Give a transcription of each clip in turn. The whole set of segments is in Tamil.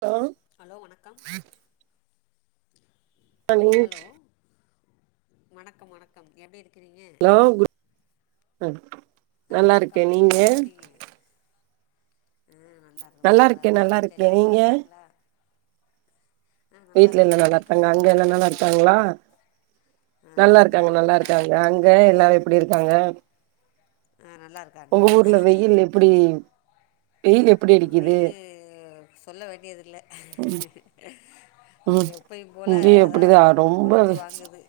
ஆ ஹலோ வணக்கம் ஹலோ வணக்கம் வணக்கம் எப்டி இருக்கிறீங்க ஹலோ குட் ஆ நல்லாருக்கே வணக்கம் நீங்க எப்டி ம் நல்லா இருக்க சூப்பரா இருக்கே இருக்கற நல்லா வீட்லா இருக்கே எல்லாரு நீங்க நல்லாருக்காங்ளா வீட்ல எல்லா நல்லார்க்காங்க அங்க நல்லா எல்லா இருக்காங்களா நல்லார்க்காங்ளா ஆ நல்லார்க்காங்க எல்லாரு நல்லா நல்லார்க்காங்க இருக்குறாங்க அங்க எல்லாரு எப்படி இருக்காங்க ஆ நல்லா இருக்காங்க ஒங்க ஊர்ல வெயில் எப்படி அ வெயிலு சொல்ல வேண்டியதுல்ல அ ம் எப்பயு இங்கயு போலதா அப்டிதா ரொம்ப கொளுத்து வாங்குது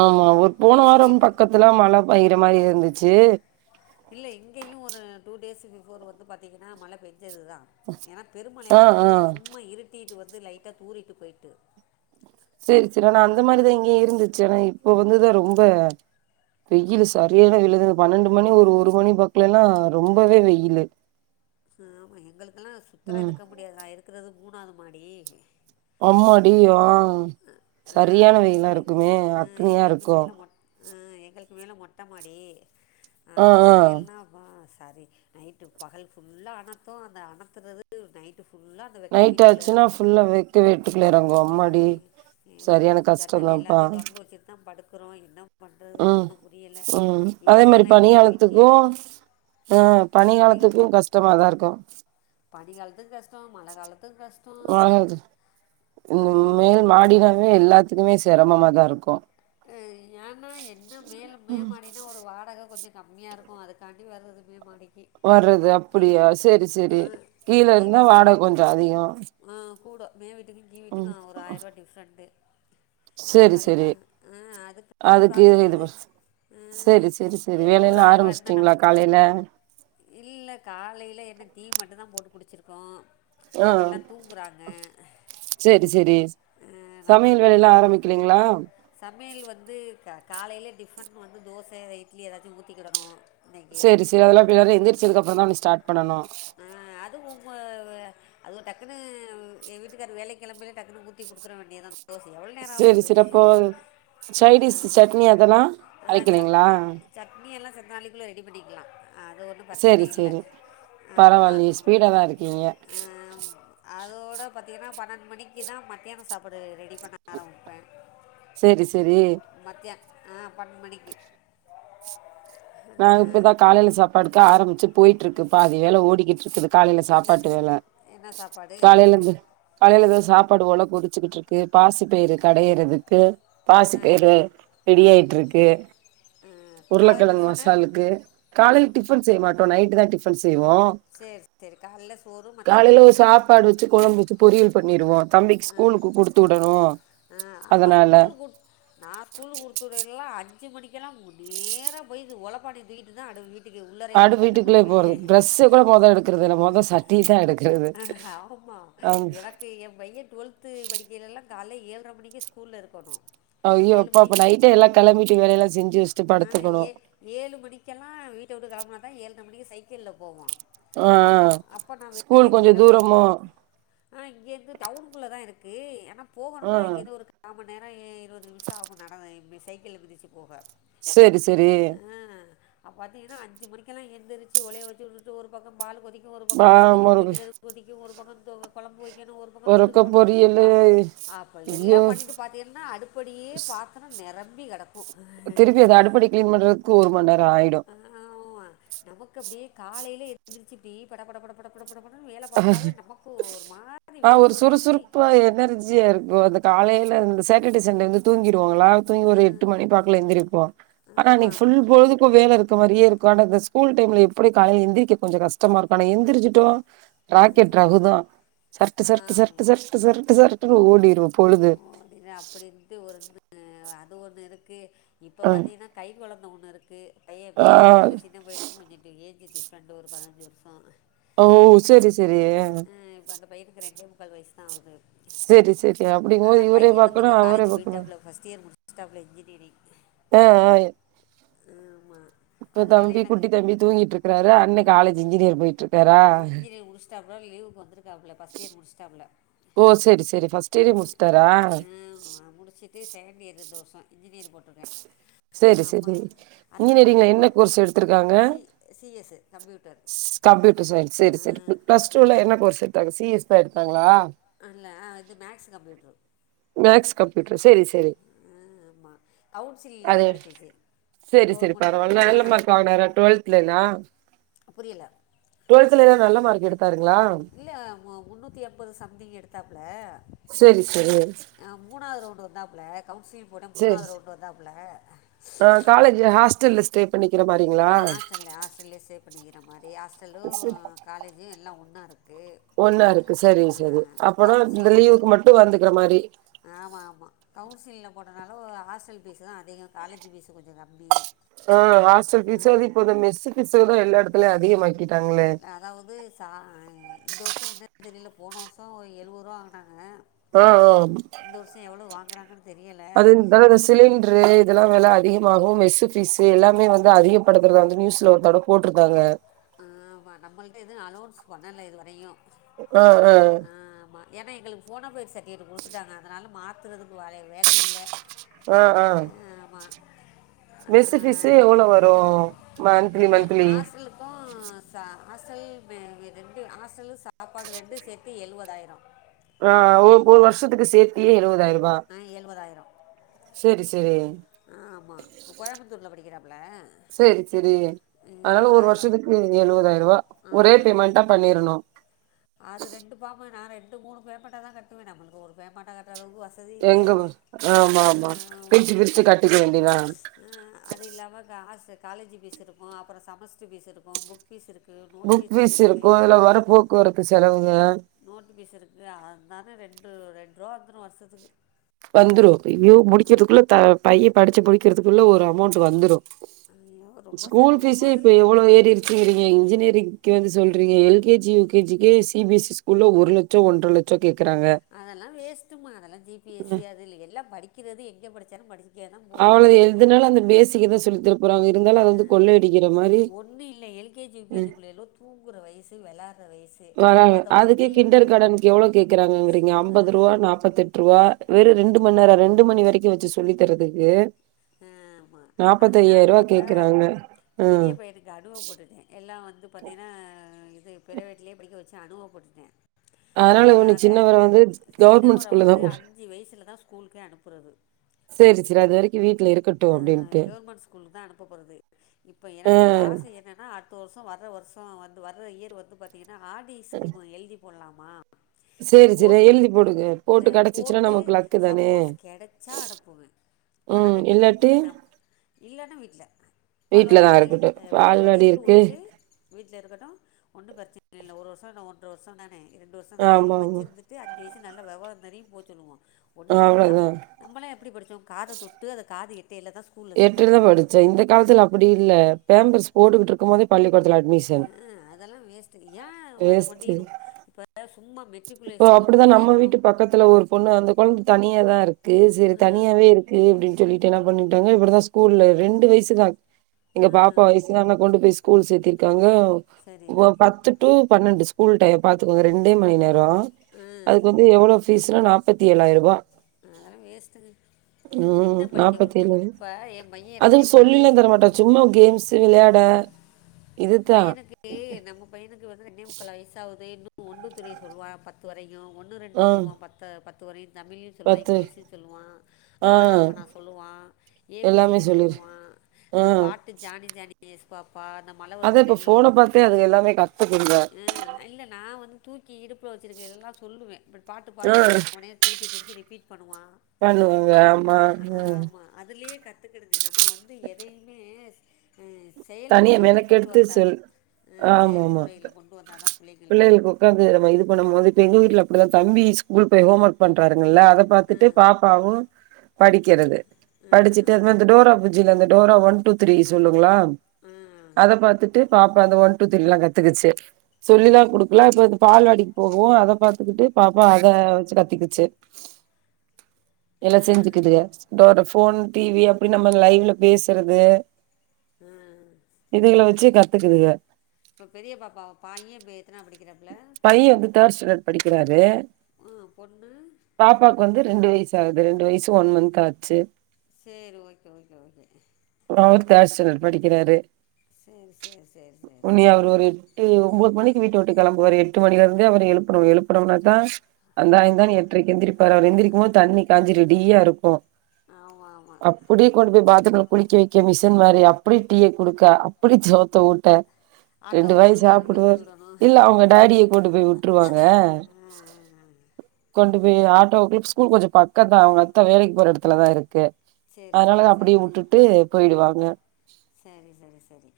ஆமா ஒரு போன வாரம் கொளுத்தி பக்கத்துல மழ பெய்ர மாரி இருந்துச்சு இல்ல இங்கயு ஒரு டூ டேஸ் பிஃபோர் வந்து பாத்தீங்கனா மழ பெஞ்சதுதா ஏனா பெரு ஆ மழயல்லா ஆ பெய்ல சும்மா இருட்டியிட்டு வந்து லைட்டா தூறிட்டு போய்ட்டு செரி செரி ஆனா அந்த மாரிதா இங்கயு இருந்துச்சு ஆனா இப்போ வந்துதா ரொம்ப வெயிலு சரியான வெயிலிந்த பன்னெண்டு மணி ஒரு ஒரு மணி பக்லேல்லா ரொம்பவே வெயிலு ஆமா எங்களுக்லா சுத்தர ம் இருக்க முடியாது நா இருக்றது மூணாவ்து மாடி அம்மாடியோ ஆ அ ஆ சரியான அதுக்கு மேல வெயிலா வா இருக்குமே ஆ அக்னியா எங்களுக்கு இருக்கு மேல மொட் ஆ எங்களுக்கு மேல மொட்ட மாடி ஆ பாத்தியல்னா ஆ சரி நைட்டு பகல் ஃபுல்லா அணத்து அந்த அணத்துறது நைட்டு ஃபுல்லா நைட்டாச்சுன்னா ஃபுல்லா வெக்க வீட்டுக்குள்ள எறங்கு அம்மாடி ம் ஆமா சரியான ஜன்னல் கஷ்டந்தாப்பா எல்லாத்தையு தொறந்து வச்சியிட்தா படுக்குறோ என்னா பண்றது ம் ஒண்ணும் புரியல ம் அதே ஏசி மாரி எல்லா இல்ல வீட்ல பனிகாலத்துக்கு ஆ பனிக்காலத்துக்கு கஸ்டமாதா இருக்கு பனி காலத்து கஸ் ஆ மேல் ஆமாம் மாடினாவே எல்லாத் துக்மே செரமமாதா இருக்கு ஆ யான்னா என்ன மேல் ம் மேமாடினா ஒ வாடக கொஞ்சொ கம்மியா இருக்கு அதுக்காண்டி வர்றது மே மாடிக்கி வர்றது அப்டியா சேரி சேரி கீழ கீழ் இருந்தா வீட்டுக்கும் வாடக கொஞ்சொ அதிகொ ஆ கூடொ மே வீட்டுக்கு கீ வீட்டுக்கு ஒரு ஆய்ருவா டிஃப்ரெண்ட்டு சேரி அதுக்கா சேரி ஆ அதுக்காண்டி அதுக்கு இது பாக்குறது ஆ செரி செரி செரி ஏதோ ஒரு வேலையெல்லா ஆய்ருவா இருந்தா ஆரம்பிச்சுட்டீங்களா நம் காலையில இல்ல காலைல என்ன டீ மட்டுந்தா போட்டு குடிச்சிர்க்கோ எல்லா தூங்குறாங்க சேரி சேரி ஆ சமையல் நம்மளுக்கு வந் வேலயெல்லா ஆரம்பிக்கிலீங்களா சமையல் வந்து க காலைலயே டிஃபன் வந்து தோச இட்லி ஏதாச்சு ஊத்திக்கிடணு சேரி சேரி அதெல்லா இப்ப எல்லாரு எந்திரிச்சதுக்கப்றொந்தானே ஸ்டாட் பண்ணனு ஆ அது உம்ம வ அது ஒ டக்குனு ஏ வீட்டுக்காரு வேலைக் கெளம்பையில டக்குனு ஊத்தி குடுத்துற வேண்டியதா தோச எவோள் நேரொ ஆ போது சைடீஸு சட்னி அதெல்லா ஆ சட் அரைக்கிறீங்ளா சட்னி எல்லா செத்த நாளிக்குள்ள ரெடி பண்ணிக்லா அது ஒன்னு பர்ச்சன செரி இல்ல செரி ஆமா பரவாயில்லையே ஸ்பீடா தா இருக்கீங்க ஆ ம் அதோட பாத்தீகனா பன்னெண்டு மணிக்குதா மத்யாணொ சாப்பாடு ரெடி பண்ண ஆரம்பிப்ப சேரி சேரி மத்யா ஆ பன்னென்டு மணிக்கி நா இப்பதா காலைல சாப்பாடுக்கு ஆரம்பிச்சு போயிட்ருக்கு பாதி வேல ஓடிக்கிட்ருக்குது காலைல என்ன சாப்பாட்டு வேல என்ன சாப்பாடு காலைலேந்து காலைல இதோ சாப்பாடு ஒல கொதிச்சுக்கிட்ருக்கு பாசி பயிறு கடையறது க்கு பாசி பயிறு ரெடியாய்ட்ருக்கு ஆ, காலை உருளக்கெழங்கு மசி டிஃபனு க்கு காலையில் டிஃபன் செய்ய மாட்டோ நைட்டுதா டிஃபன் செய்வோ சரி சரி காலைல சோறு காலைல மத்தியானமும் ஒரு சோறு சாப்பாடு வச்சு கொழம்பு வச்சு பொரியல் பண்ணிருவோ தம்பிக்கு ஸ்கூலுக்கு குடுத்து உடணு அதனால நா ஸ்கூலு குடுத்துவுட எல்லா அஞ்சு மணிக்கெல்லா நேராபோய் ஓலப்பாணய தூக்கிட்டு தா அடு வீட் டுக்கு உள்ளாரையே அடு வீட்டுக்குள்ளே போறது கண்ணமுளிப்பே ட்ரெஸ்ஸ கூட மொத எடுக்கறது இல்ல மொத சட்டி தா எடுக்கறது ஆ ஆமா ஆ எனக் கு என் பைய டுவல்த்து படிக்கையிலலா கால்ல ஏழர மணிக்கு ஸ்கூல்ல இருக்கணு ஐய்யோ அப்பா அப்ப நைட்டே எல்லா கெளம்பிட்டு வேலயெல்லா செஞ்சு வெச் ஆ ஏ ஏழு மணிக்கெல்லா வீட்ட வுட்டு கெளப்புனா தா ஏழர மணிக்கு சைக்கில்ல போவா ஆ அப்போ அப்போ நா ஸ்கூல் வேலைக்கி கொஞ்சோ வேற போ தூரமோ ஆ இங்கேந்து டவுனுக்குள்ள தா இருக்கு ஏன்னா போகணும்ல ஆ இங்கே இந்து ஒரு கா மண் நேரோ இருவது நிமிஷம் ஆகு நட சைக்கில்ல மிதிச்சு போக செரி செரி அப்ப பாத்தீங்கன்னா அஞ்சு மணிக்கெல்லா எந்திரிச்சு ஒளைய வச்சுட்டு ஒரு பக்கோ பாலு கொதிக்கு ஒரு பக்கோ ஆ சுடுதண்ணி ஒரு குளிக்கிறது கொதிக்கு ஒரு பக்கோ துவ கொழம்பு வெக்கனு ஒரு இந்த பக்கோ ஒருக்க தொட்டுக்க ஒண்ணும் பொரியலு அப்ப ஐயோ எல்லாம் பண்ணிட்டு பாத்தீங்கன்னா அடுப்படியே பாத் தரம் நெரம்பி கெடக்கு திருப்பி அத அடுப்படி கிளீன் பண்றதுக்கு ஒருமண் நேரோ ஆயிடு ஆமா நமக்கு அப்டியே காலையில எந்திருச்சி டீப் பட பட பட பட பட பட படனு வேல பாத்தாவே நமக்கு ஒரு மாதிரி ஒரு வேத்து ஊத்தி சுறுசுறுப்பா ஆ எனர்ஜியா இருக்கு அந்த காலையில அந்த சேட்டர்டே சண்டே வந்து தூங்கிடுவாங்களா தூங்கி ஒரு எட்டு மணி வாக்குல எந்திருப்போ ஆனா ஆமாம் அன்னைக்கு புல் ஆமாம் பொழுதுக்கு வேல இருக்க மாறியே இருக்கு ஆனா இந்த ஸ்கூல் டைம்ல எப்டி காலையில எந்திரிக்க கொஞ்சோ கஷ்டமா இருக்கு ஆனா எந்திரிச்சுட்டோ ராக்கெட் ரகுதா சர்ட்டு சர்ட்டு சர்ட்டு ஆமாம் சர்ட்டு சர்ட்டு சர்ட்டு் ஓடிரு பொழுது ஓ அப்டி அப்டின்ட்டு ஒன்னு அது ஒண்ணு இருக்கு இப்ப அ பாத்தீங்கன்னா கை கொழந்த ஒண்ணு இருக்கு பைய ஆ பெரிய பையனுக்கு சின்ன பையனுக் கொஞ்சுட்டு ஏஜ் டிப்ரெண்டு ஒரு பதிஞ்சு வர்ஷோ ஓ செரி செரி ம் இப்ப அந்த பையதுக்கு ரெண்டே முக் கால் வய்சு தா ஆவுது செரி செரி அப்டிங்கும்போது ஆனா இவரே பைய வந்து பாக்கணு இப்போ அவரே காலேஜ் பாக்கணு போய்ட்டாப்புல ஃபர்ஸ்ட் இயர் முடிச் சிடாபுல இன்ஜினியரிங் ஆ ஆ இ ஆமாம் இப்ப அதனால தம்பி எனக்கு குட்டி தம்பி தூங்கிட்டு இருக்குறாரு அண்ணே காலேஜ் இன்ஜினியர் போயிட்டு இருக் இன்ஜினியர் முடிச்சிடாப்புல லீவுக்கு வந்துருக் காபுல ஃபஸ்ட்டு இயர் முடிச்சிட்டாபுல ஓ செரி செரி ஃபர்ஸ்ட் இயரே ம் முடிச்சுட்டாரா ம் ஆ முடிச்சி ட்டு செகண்ட் இயர் இந்த வர்ஷோ இன்ஜினியர் போட்ருக்கே செரி செரி இன்ஜினியரிங்ல என்ன கோர்ஸ் எடுத்திருக்காங்க C CS computer computer science சேரி சேரி பிளஸ் டூல என்ன கோர்ஸ் எடுத்தாங்க சிஎஸ் தா எடுத்தாங்களா அல்ல ஆ வந்து மேக்ஸ் கம்ப்யூட்ரு மேக்ஸ் கம்ப்யூட்டர் செரி செரி ஆ ஆமா கவுன்சிங்ல தா அது கெடைச்சிச்சு செரி செரி பரவாயில்ல நல்ல மார்க் வாங்குனாறா டுவெவல்த்லெல்லா புரியல டுவல்த்துல எல்லா நல்ல மார்க் எடுத்தாருங்ளா இல்ல மு முன்னூத்தி எம்பது சம்திங் எடுத்தாப்புல செரி செரி ஆ மூணாவது ரவுண்டு வந்தாப்புல்ல கவுன்சிலிங் போட்ட செரி மூணாவது செ ரவுண்டு வந்தாப்புல்ல ஆ காலேஜ் ஹாஸ்டல்ல ஸ்டே பண்ணிக்கிற மாறி ஆ ஹாஸ்டல்ல ஹாஸ்டல்லே ஸ்டே பண்ணிக்கிற மாறி ஹாஸ்டலு சரி காலேஜு எல்லா ஒன்னா இருக்கு ஒன்னா இருக்கு சேரி ஆ சேரி அப்பறோ இந்த கவுன்சிலிங் லீவுக்கு மட்டு வந்துக்குற மாரி ஆமா ஆமா கவுன்சிலிங்ல போட்டதுனால ஒ ஹாஸ்டல் ஃபீஸு தா அதிகோ காலேஜ் ஃபீஸு கொஞ்ச கம்மி ஆ ஹாஸ்டல் பீஸு வாது இப்ப அந்த மெஸ்ஸூ பீஸு எல்லா எடத்துலயு அதிகமாக்கிட்டாங்களே அதாவது சா இந்த வருஷோ என்னன்னு தெரியல போன வருஷோ எழுவோருவா வாங்கனாங்க ஆ ஆ இந்த வருஷோ எவ்ளோ வாங்கறாங்கனு அது இந்த வருஷ் சிலிண்ட்ரு இதெல்லா வெல அதிகமாகுமெஸ்ஸு ஃபீஸு எல்லாமே வந்து அதிகப்படுத்துறதா வந்து நியூஸ்ல ஒருத்தடோ போட்ருந்தாங்க ஆம்மா நம்மள்ட்ட எதுவு அனோன்ஸ் பண்ணல இதுவரையு ஆ ஆ ஆமா ஏனா எங்களுக்கு ஃபோனோபைட் சட்டிஃபிகேட் குடுத்துட்டாங்க அதனால மாத்துறதுக்கு வேற வேலை இல்ல ஆ ஆ மெஸ்ஸு ஃபிஸு எவ்ளோ வரு மந்த்லி ரெண்டு மந்த்லி ஹாசலுக்கு ச ஹாஸ்டல் ரெ ரெண்டு ஹாஸ்டலு சாப்பாடு ரெண்டு சேத்து எழுவதாயிரோ ஆ ஒ ஒரு வருஷத்துக்கு சேத்தியே எழுவதாயிரூபா ஆ எழுவதாயிரோ சேரி ஆ ஆமா கோயம்புத்தூர்ல படிக்கிறாப்ல சேரி சேரி அதனால ஒரு வருஷத்துக்கு எழுவதாயிரம் ரூபா ஆ ஒரே பேமெண்டா பண்ணிரணும் அது ரெண்டு பாமு நா ரெண்டு மூணு பேமனாட்டா தா கட்டுவே நம்மளுக்கு ஒரு பேமண்டட்டா கட்டற அளவு வச் எங்களு ஆமா ஆமா பிரிச்சி பிரிச்சி கட்டிக்க வேண்டியதா அ அது இல்லாம காஸு காலேஜ் ஃபீஸு இருக்கு அப்புற செமஸ்டர் ஃபீஸ் இருக்கு புக் பீஸ் இருக்கு புக் ஃபீஸ் இருக்கு இதுல வேர போக்குவரத்து செலவுங்க நோட்டு பீஸ் இருக்கு அதனால ரெண்டு ரெண்ட் ரூவா வந்துரு வருஷத்துக்கு வந்துரு அய்யோ முடிக்கிறதுக்குள்ள த பைய படிச்சி படிக்கிறதுக்குள்ள ஒரு அமௌண்ட் வந்துரு ஐயோ ரொம்ப ஸ்கூல் ஃபீஸு சிரமமாக இப்ப எவ்ளோ இருக்குது ஏறிர் சேரிங்க இன்ஜினியரிங் கே வந்து சொல்றிங்க L KG U KG K C B எஸி ஸ்கூல ஒரு லச் சோ ஒன்ற லட்சோ கேக்கறாங்க அதெல்லா வேஸ்ட்டுமா அதெல்லா ஜி பி எஸ் சி அது இல்ல எல்லா படிக்கிறது எங்க படிச்சாலு படிச்சி க்க தா போதுவ சிக்கத சொல்லி தர போறாங்க இருந்தாலு அது வந்து அ கொள்ளை அடிக்கிற மாரி ஒன்னு இல்ல L K G U K G பிள்ளைகலு தூங்குற வயசு வெளாட்ற வயஸ் வராங்க அதுக்கு கிண்டர் கார்டனுக்கு எவ்ளோ கேக்கறாங்கங்கறீங்க அம்பது ரூவா நாப்பத்தெட் ரூவா வெறு ரெண்டு மண் நேரோ ரெண்டு மணி வரிக்கு வச்சு சொல்லி தரதுக்கு ஆமா அது நா போற கேட்கறாங்க. பெரிய ம். பையனுக் இது அனுபவ பட்டுட்டே எல்லா வந்து பாத்தீங்கனா இது பிரவேட்லே படிக்க வச்சு அனுபவ பட்டுட்டே ஒண்ணு அதனால சின்னவர வந்து கவர்மெண்ட் சின்னவர ஸ்கூல்ல வந்து தான் போடு அஞ்சு வயசுல தா ஸ்கூலுக்கே அனுப்புறது செரி செரி அது வரைக்கு வீட்ல இரு அ கவர்மெண்ட் ஸ்கூலுக் தா அனுப்ப போறது இப்போ ஆ எனக்கு ஒரு ஆச என்னன்னா அட் பத்து வருஷோ வர்ற வருஷோ வந்து வர இயர் வந்து பாத்தீங்கனா ஆர்டி ஸ்கீம் எழுதி போட்லாமா சரி, சரி போட் எழுதி போடுங்க. போட்டு த கெடச்சிச்சுன்னா போட்டு நமக்கு லக்கு தானே! சப்போஸ் கெடச்சா அனுப்புவே பண ம். கட்டி இல்லாட்டி வைக்கிறதா இல்லனா வீட்ல பால்வாடி வீட்ல தான் இருக்கு இருக்கட்டும். அ பால்வாடி இருக்கு வுட்டுட்டு வீட்ல இருக்கட்டு ஒன்னு பிரச்சன இல்ல ஒரு வருஷோ என்ன ஒன்ற வருஷோ தானே ரெண்டு வருஷோ தானே ஆமாமா. வச்சிருந்து த்து அஞ்சு வயசு நல்ல வேவரோ தெரியம்போ சொல்லுவோ ஒன்னு நம்ம அவ்ளோதான். நம்மலே எப்டி படிச்சோ காத தொ ட்டு அது காது எட்டையில தா எட்டைல தா படிச்சே இந்த காலத்துல அப்டி இல்ல பேம்பர்ஸ் போட்டுக்கிட்டு இருக்கும் போதே பள்ளிக்கூடத்துல அட்மிஷ அ அ அதெல்லா வேஸ்ட்டு ஏ அத கொண்டி வேஸ்ட்டு நும் இப்ப சும்மா மெ இப்போ அப்டிதா நம்ம வீட்டு பக்கத்துல ஒரு பொண்ணு அந்த கொழந்த தனியா தா இருக்கு செரி தனியாவே இருக் கு அப்டின் சொல்லிட்டு என்ன பண்ணிட்டாங்க இப்டிதா ஸ்கூல்ல ரெண்டு வயசுதா எங்க பாப்பா வய் சு தான கொண்டு போய் ஸ்கூல் சேத்திருக்காங்க சரி வ பத்து டு பன்னெண்டு ஸ்கூல் டைம் பாத்துக்கோங்க ரெண்டே மணி நேரோ அதுக்கு வந்து எவ்ளோ பீஸுனா நாப்பத்தி ஏழாய்ருபா அதெல்லா வேஸ்ட்டுங்க ம் என்ன படிக்க போ நாப்பத்தி ஏழு இப்ப எ பையே அதுவு ரெண்டே முக்கால் சொல்லிலா வய்சு தரமாட்டா சும்மா கேம்ஸு விளையாட இதுதா பையனுக்கு நம்ம பையனுக்கு வந்து ரெண்டே முக்கால் வய்சாவ்து இன்னு ஒன் டு த்ரீ சொல்வா பத் து வரையு ஒன்னு ரெண்டு ஆ சொல்வா பத்து பத்து வரையு தமிழ்லையு சொல்லுவா பத்து இங்கிலீஸியு சொல்லுவா ஆ ஆனா ஆவனா சொல்லுவா ஏ பி சி எல்லாமே டி சொல்லிரு சொல்லுவா இந்த ஆ பாட்டு ஜானி ஜானி எஸ் பாப்பா அந்த மழ அதா வருது இப்ப ம் ஃபோன பாத்தே அதுக எல்லாமே கத்துக்குங்க இல்ல நா வந்து தூக்கி இடுப்புல வெச்சிருக்கே இது எல்லா சொல்லுவே இப்டி பாட்டு ஆ பாடுவே அவனே திருப்பி திருப்பி ரிப்பீட் பண்ணுவா பண்ணுவாங்க ஆமா ம் அதுலியே கத்துக்கிடுங்க நம்ம வந்து எதயிமே அ செயல் தனியா முறைல கொண்டு மெனக்கெடுத்து வர் தர்னு சொல் அ செயல்முறைய்ல கொண்டு வந்தா தா புள்ளைங்களுக்கு க்கது நம்ம இது பண்ணும்போது இப்ப எங்க வீட்ல அப்டிதா தம்பி ஸ்கூல் போய் ஹோம் ஒர்க் பண்றாருங்கல்ல அத பாத்துட்டு பாப்பாவு படிக்கிறது படிச்சி ட்டு அந்த மாரி இந்த டோரா புஜ்ஜில இந்த டோரா ஒன் டூ த்ரீ சொல்லுங்ளா ஆ அத பாத்துட்டு பாப்பா அந்த ஒன் டூ த்ரீலா கத்துக்கிச்சு சொல்லிலா குடுக்கல இப்ப இந்த பால்வாடிக்கு போகுவு அத பாத்துக்கிட்டு பாப்பா அத வெச்சு கத்துக்கிச்சு [inaudible] எல்லா செஞ்சுக்குதுக இதோட ஃபோன் டி வி அப்டினு நம்ம லைவ்ல பேசுறது ஆ இதுகல வச்சே கத்துக்குதுக இப்ப பெரிய பாப்பாவ பையே பே எத்னா படிக்றாப் பைய வந்து தேட் ஸ்டாண்டர்ட் படிக்கிறாரு ஆ, பொண்ணு பாப்பாக்கு வந்து ரெண்டு வய்சு ஆகுது ரெண்டு வய்சு ஒன் மந்த் ஆச்சு சேரி ஓகே ஓகே ஓகே அவுரு தேட் ஸ்டேன்டேட் படிக்கிறாரு சேரி சேரி சேரி சேரி சேரி அய்யோ ஒம்போது மணிக்கு வீட்டவுட்டு கெளம்புவாரு எட்டு மணிலருந்தே அவர எழுப்பனு எழுப்பனம்னாதா அந்த ஆமாம் இந்தானு ஆமாம் எட்டரைக்கு எந்திரிப்பாரு அவரு எந்திரிக்குபோது தண்ணி காஞ்சி ரெடியா இருக்கு ஆமாமா கூட்டிட் கொண்டு போய் பாத்ரூம்ல குளிக்க வைக்க மிசின் மாரி அப்டி டீ குடுக்க அப்டி சோத்த ஊட்ட ஆட்டோ ரெண்டு வாயீ வந்துடும் எது கிளப்பி சாப்டுவாரு விடணும் இல்ல அவுங்க டாடிய கொண்டு போயி உட்ருவாங்க கொண்டு போயி ஆட்டோகுள் ஸ்கூல் கொஞ்ச பக்கந்தா அவுங்கத்த வேலைக் போற எடத்துலதா இருக்கு சரி அதனால சரி அப்டியே உட்டுட்டு போயிடுவாங்க செரி செரி செரி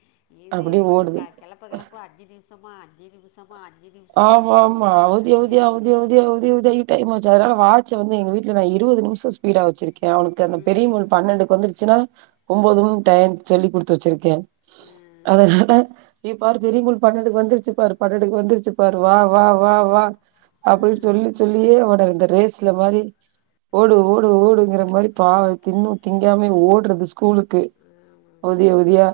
இது அப்டியே வந்து க ஓடுது கெளப்ப கெளப்ப அஞ்சு நி ம்சமா அஞ்சு நிமுசமா அஞ்சு நி ஆமா ஆமா அவுதி அவுதியா அவுதி அவுதியா அவுதி அவுயா டைம் ஆச்சு அதனால வாட்ச வந்து எங்க வீட்ல நா இருவது நிமிஷொ ஸ்பீடா வச்சிருக் க அவனுக்கு அந்த பெரிய முள் பன்னெண்டுக்கு வந்துருச்சுன்னா ஒம்பதுன் டையம் சொல்லி் குடுத்து வச்சிருக்கே அதனால ஏ பாரு பெரியமுள் பன்னடுக்கு வந்துர்ச்சு பாரு பண்ணடுக்கு வந்துருச்சு பாரு வா வா வா வா அப்டின் சொல்லி சொல்லியே அவன இந்த ரேஸ்ல மாரி ஓடு ஓடு ஓடுங்கற மாரி பாவ தின்னு திங்காமயு ஓட்றது ஸ் கூலுக்கு அவுதி அவுதியா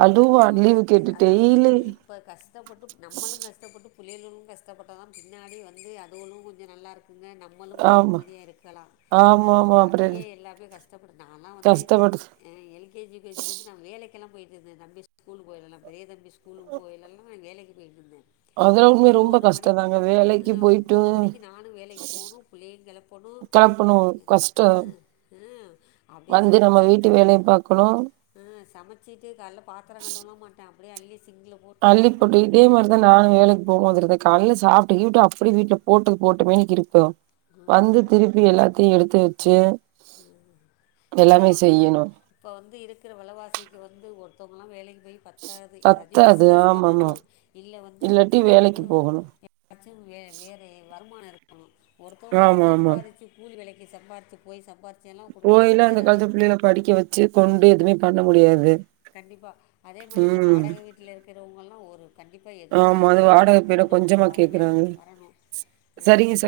அழுவ்வா லிவு கேட்டு டெய்லி இப்ப கஷ்டப்பட்டு நம்மளு கஷ்டப்பட்டு பிள்ளைகளு கஷ்டப்பட்டாதா பின்னாடி வந்து அதுகளு கொஞ்ச நல்லா இருக்குங்க நம் மளு கொஞ்ச ஆமா. நிம்மதியா இருக்கலா ஆமாமா. அப்புறம் அதுக்காண்டியே எல்லார்மே கஷ்டப்படு நாலா வந்து கஷ்டப்பட்டு அ L K G U K G லருந்து நா வேலைக்கெல்லா போயிட்டு இருந்த தன் பி ஸ்கூலு போய்லலா பெரிய தம்பி ஸ்கூுக்கு போவிலல்லா வேலைக்கு போய்ட்டுர்ந்தே அதெல்லா உண்மையா ரொம்ப ஒம்போர மணிக்கு கஷ்டந்தாங்க ஆ வேலைக்கு போயிட்டு ஒம்போர மணிக்கு நானு வேலக்கு போனு புள்ளைய கெளப்பனு கெளப்பணு பாத்திங்க கஷ்டோ அ அ அப்டியே சமச்சி வேலய பாக்கனு ஆ சமச்சிட்டு கால்ல பாத்திர கழுவல்லா மாட்ட அப்டியே அள்ளி சிங்ள அள்ளி போட்டு இதே மார்தா நானு வேலைக் போமோது இருந்து காலைல்ல சாப்ட்டு கீப்ட்டு அப்படி வீட்ல போட்டது போட்டமேனிக்கு இருக்கு ஆ, வந்து திருப்பி எல்லாத்தையு எடுத்து வச்சு து என்ன எல்லாமே பண்றது செய்யணு இப்போ வந்து இருக்கிற வெளவாசிக்கு வந்து ஒருத்தவங்கலா வேலைக் போய் பத்தாது எதாச்சு பத்தாது பிஸ்னஸ் ஆமாமா பண்ணனு இல்ல வந்து இல்லாட்டி வீட்ல வந்து வேலைக்கு போகணு யாராச்சு வே வேற வருமான இருக்கணு ஒருத்தவங்க ஆமா ஆமா சம்பாரிச்சு கூலி வேலக்கி சம்பாரிச்சு போய் சம்பார்ச் போய்ல்லா அந்த காலத்து பிள்ளைல்ல படிக்க வெச்சு கொண்டு எதுமே பண்ண முடியாது கண்டிப்பாக அதே மாரி இந்த ம் வாடக வீட்ல இருக்கிறவங்கள்லா ஒரு கண்டிப்பா ஏதோ ஒரு ஆமா அது இன்னொரு வாடகை பேர இன்கம் நமக்கு கொஞ்சமா வர வேணு கேக்குறாங்க வரணு அ சரிங்க ச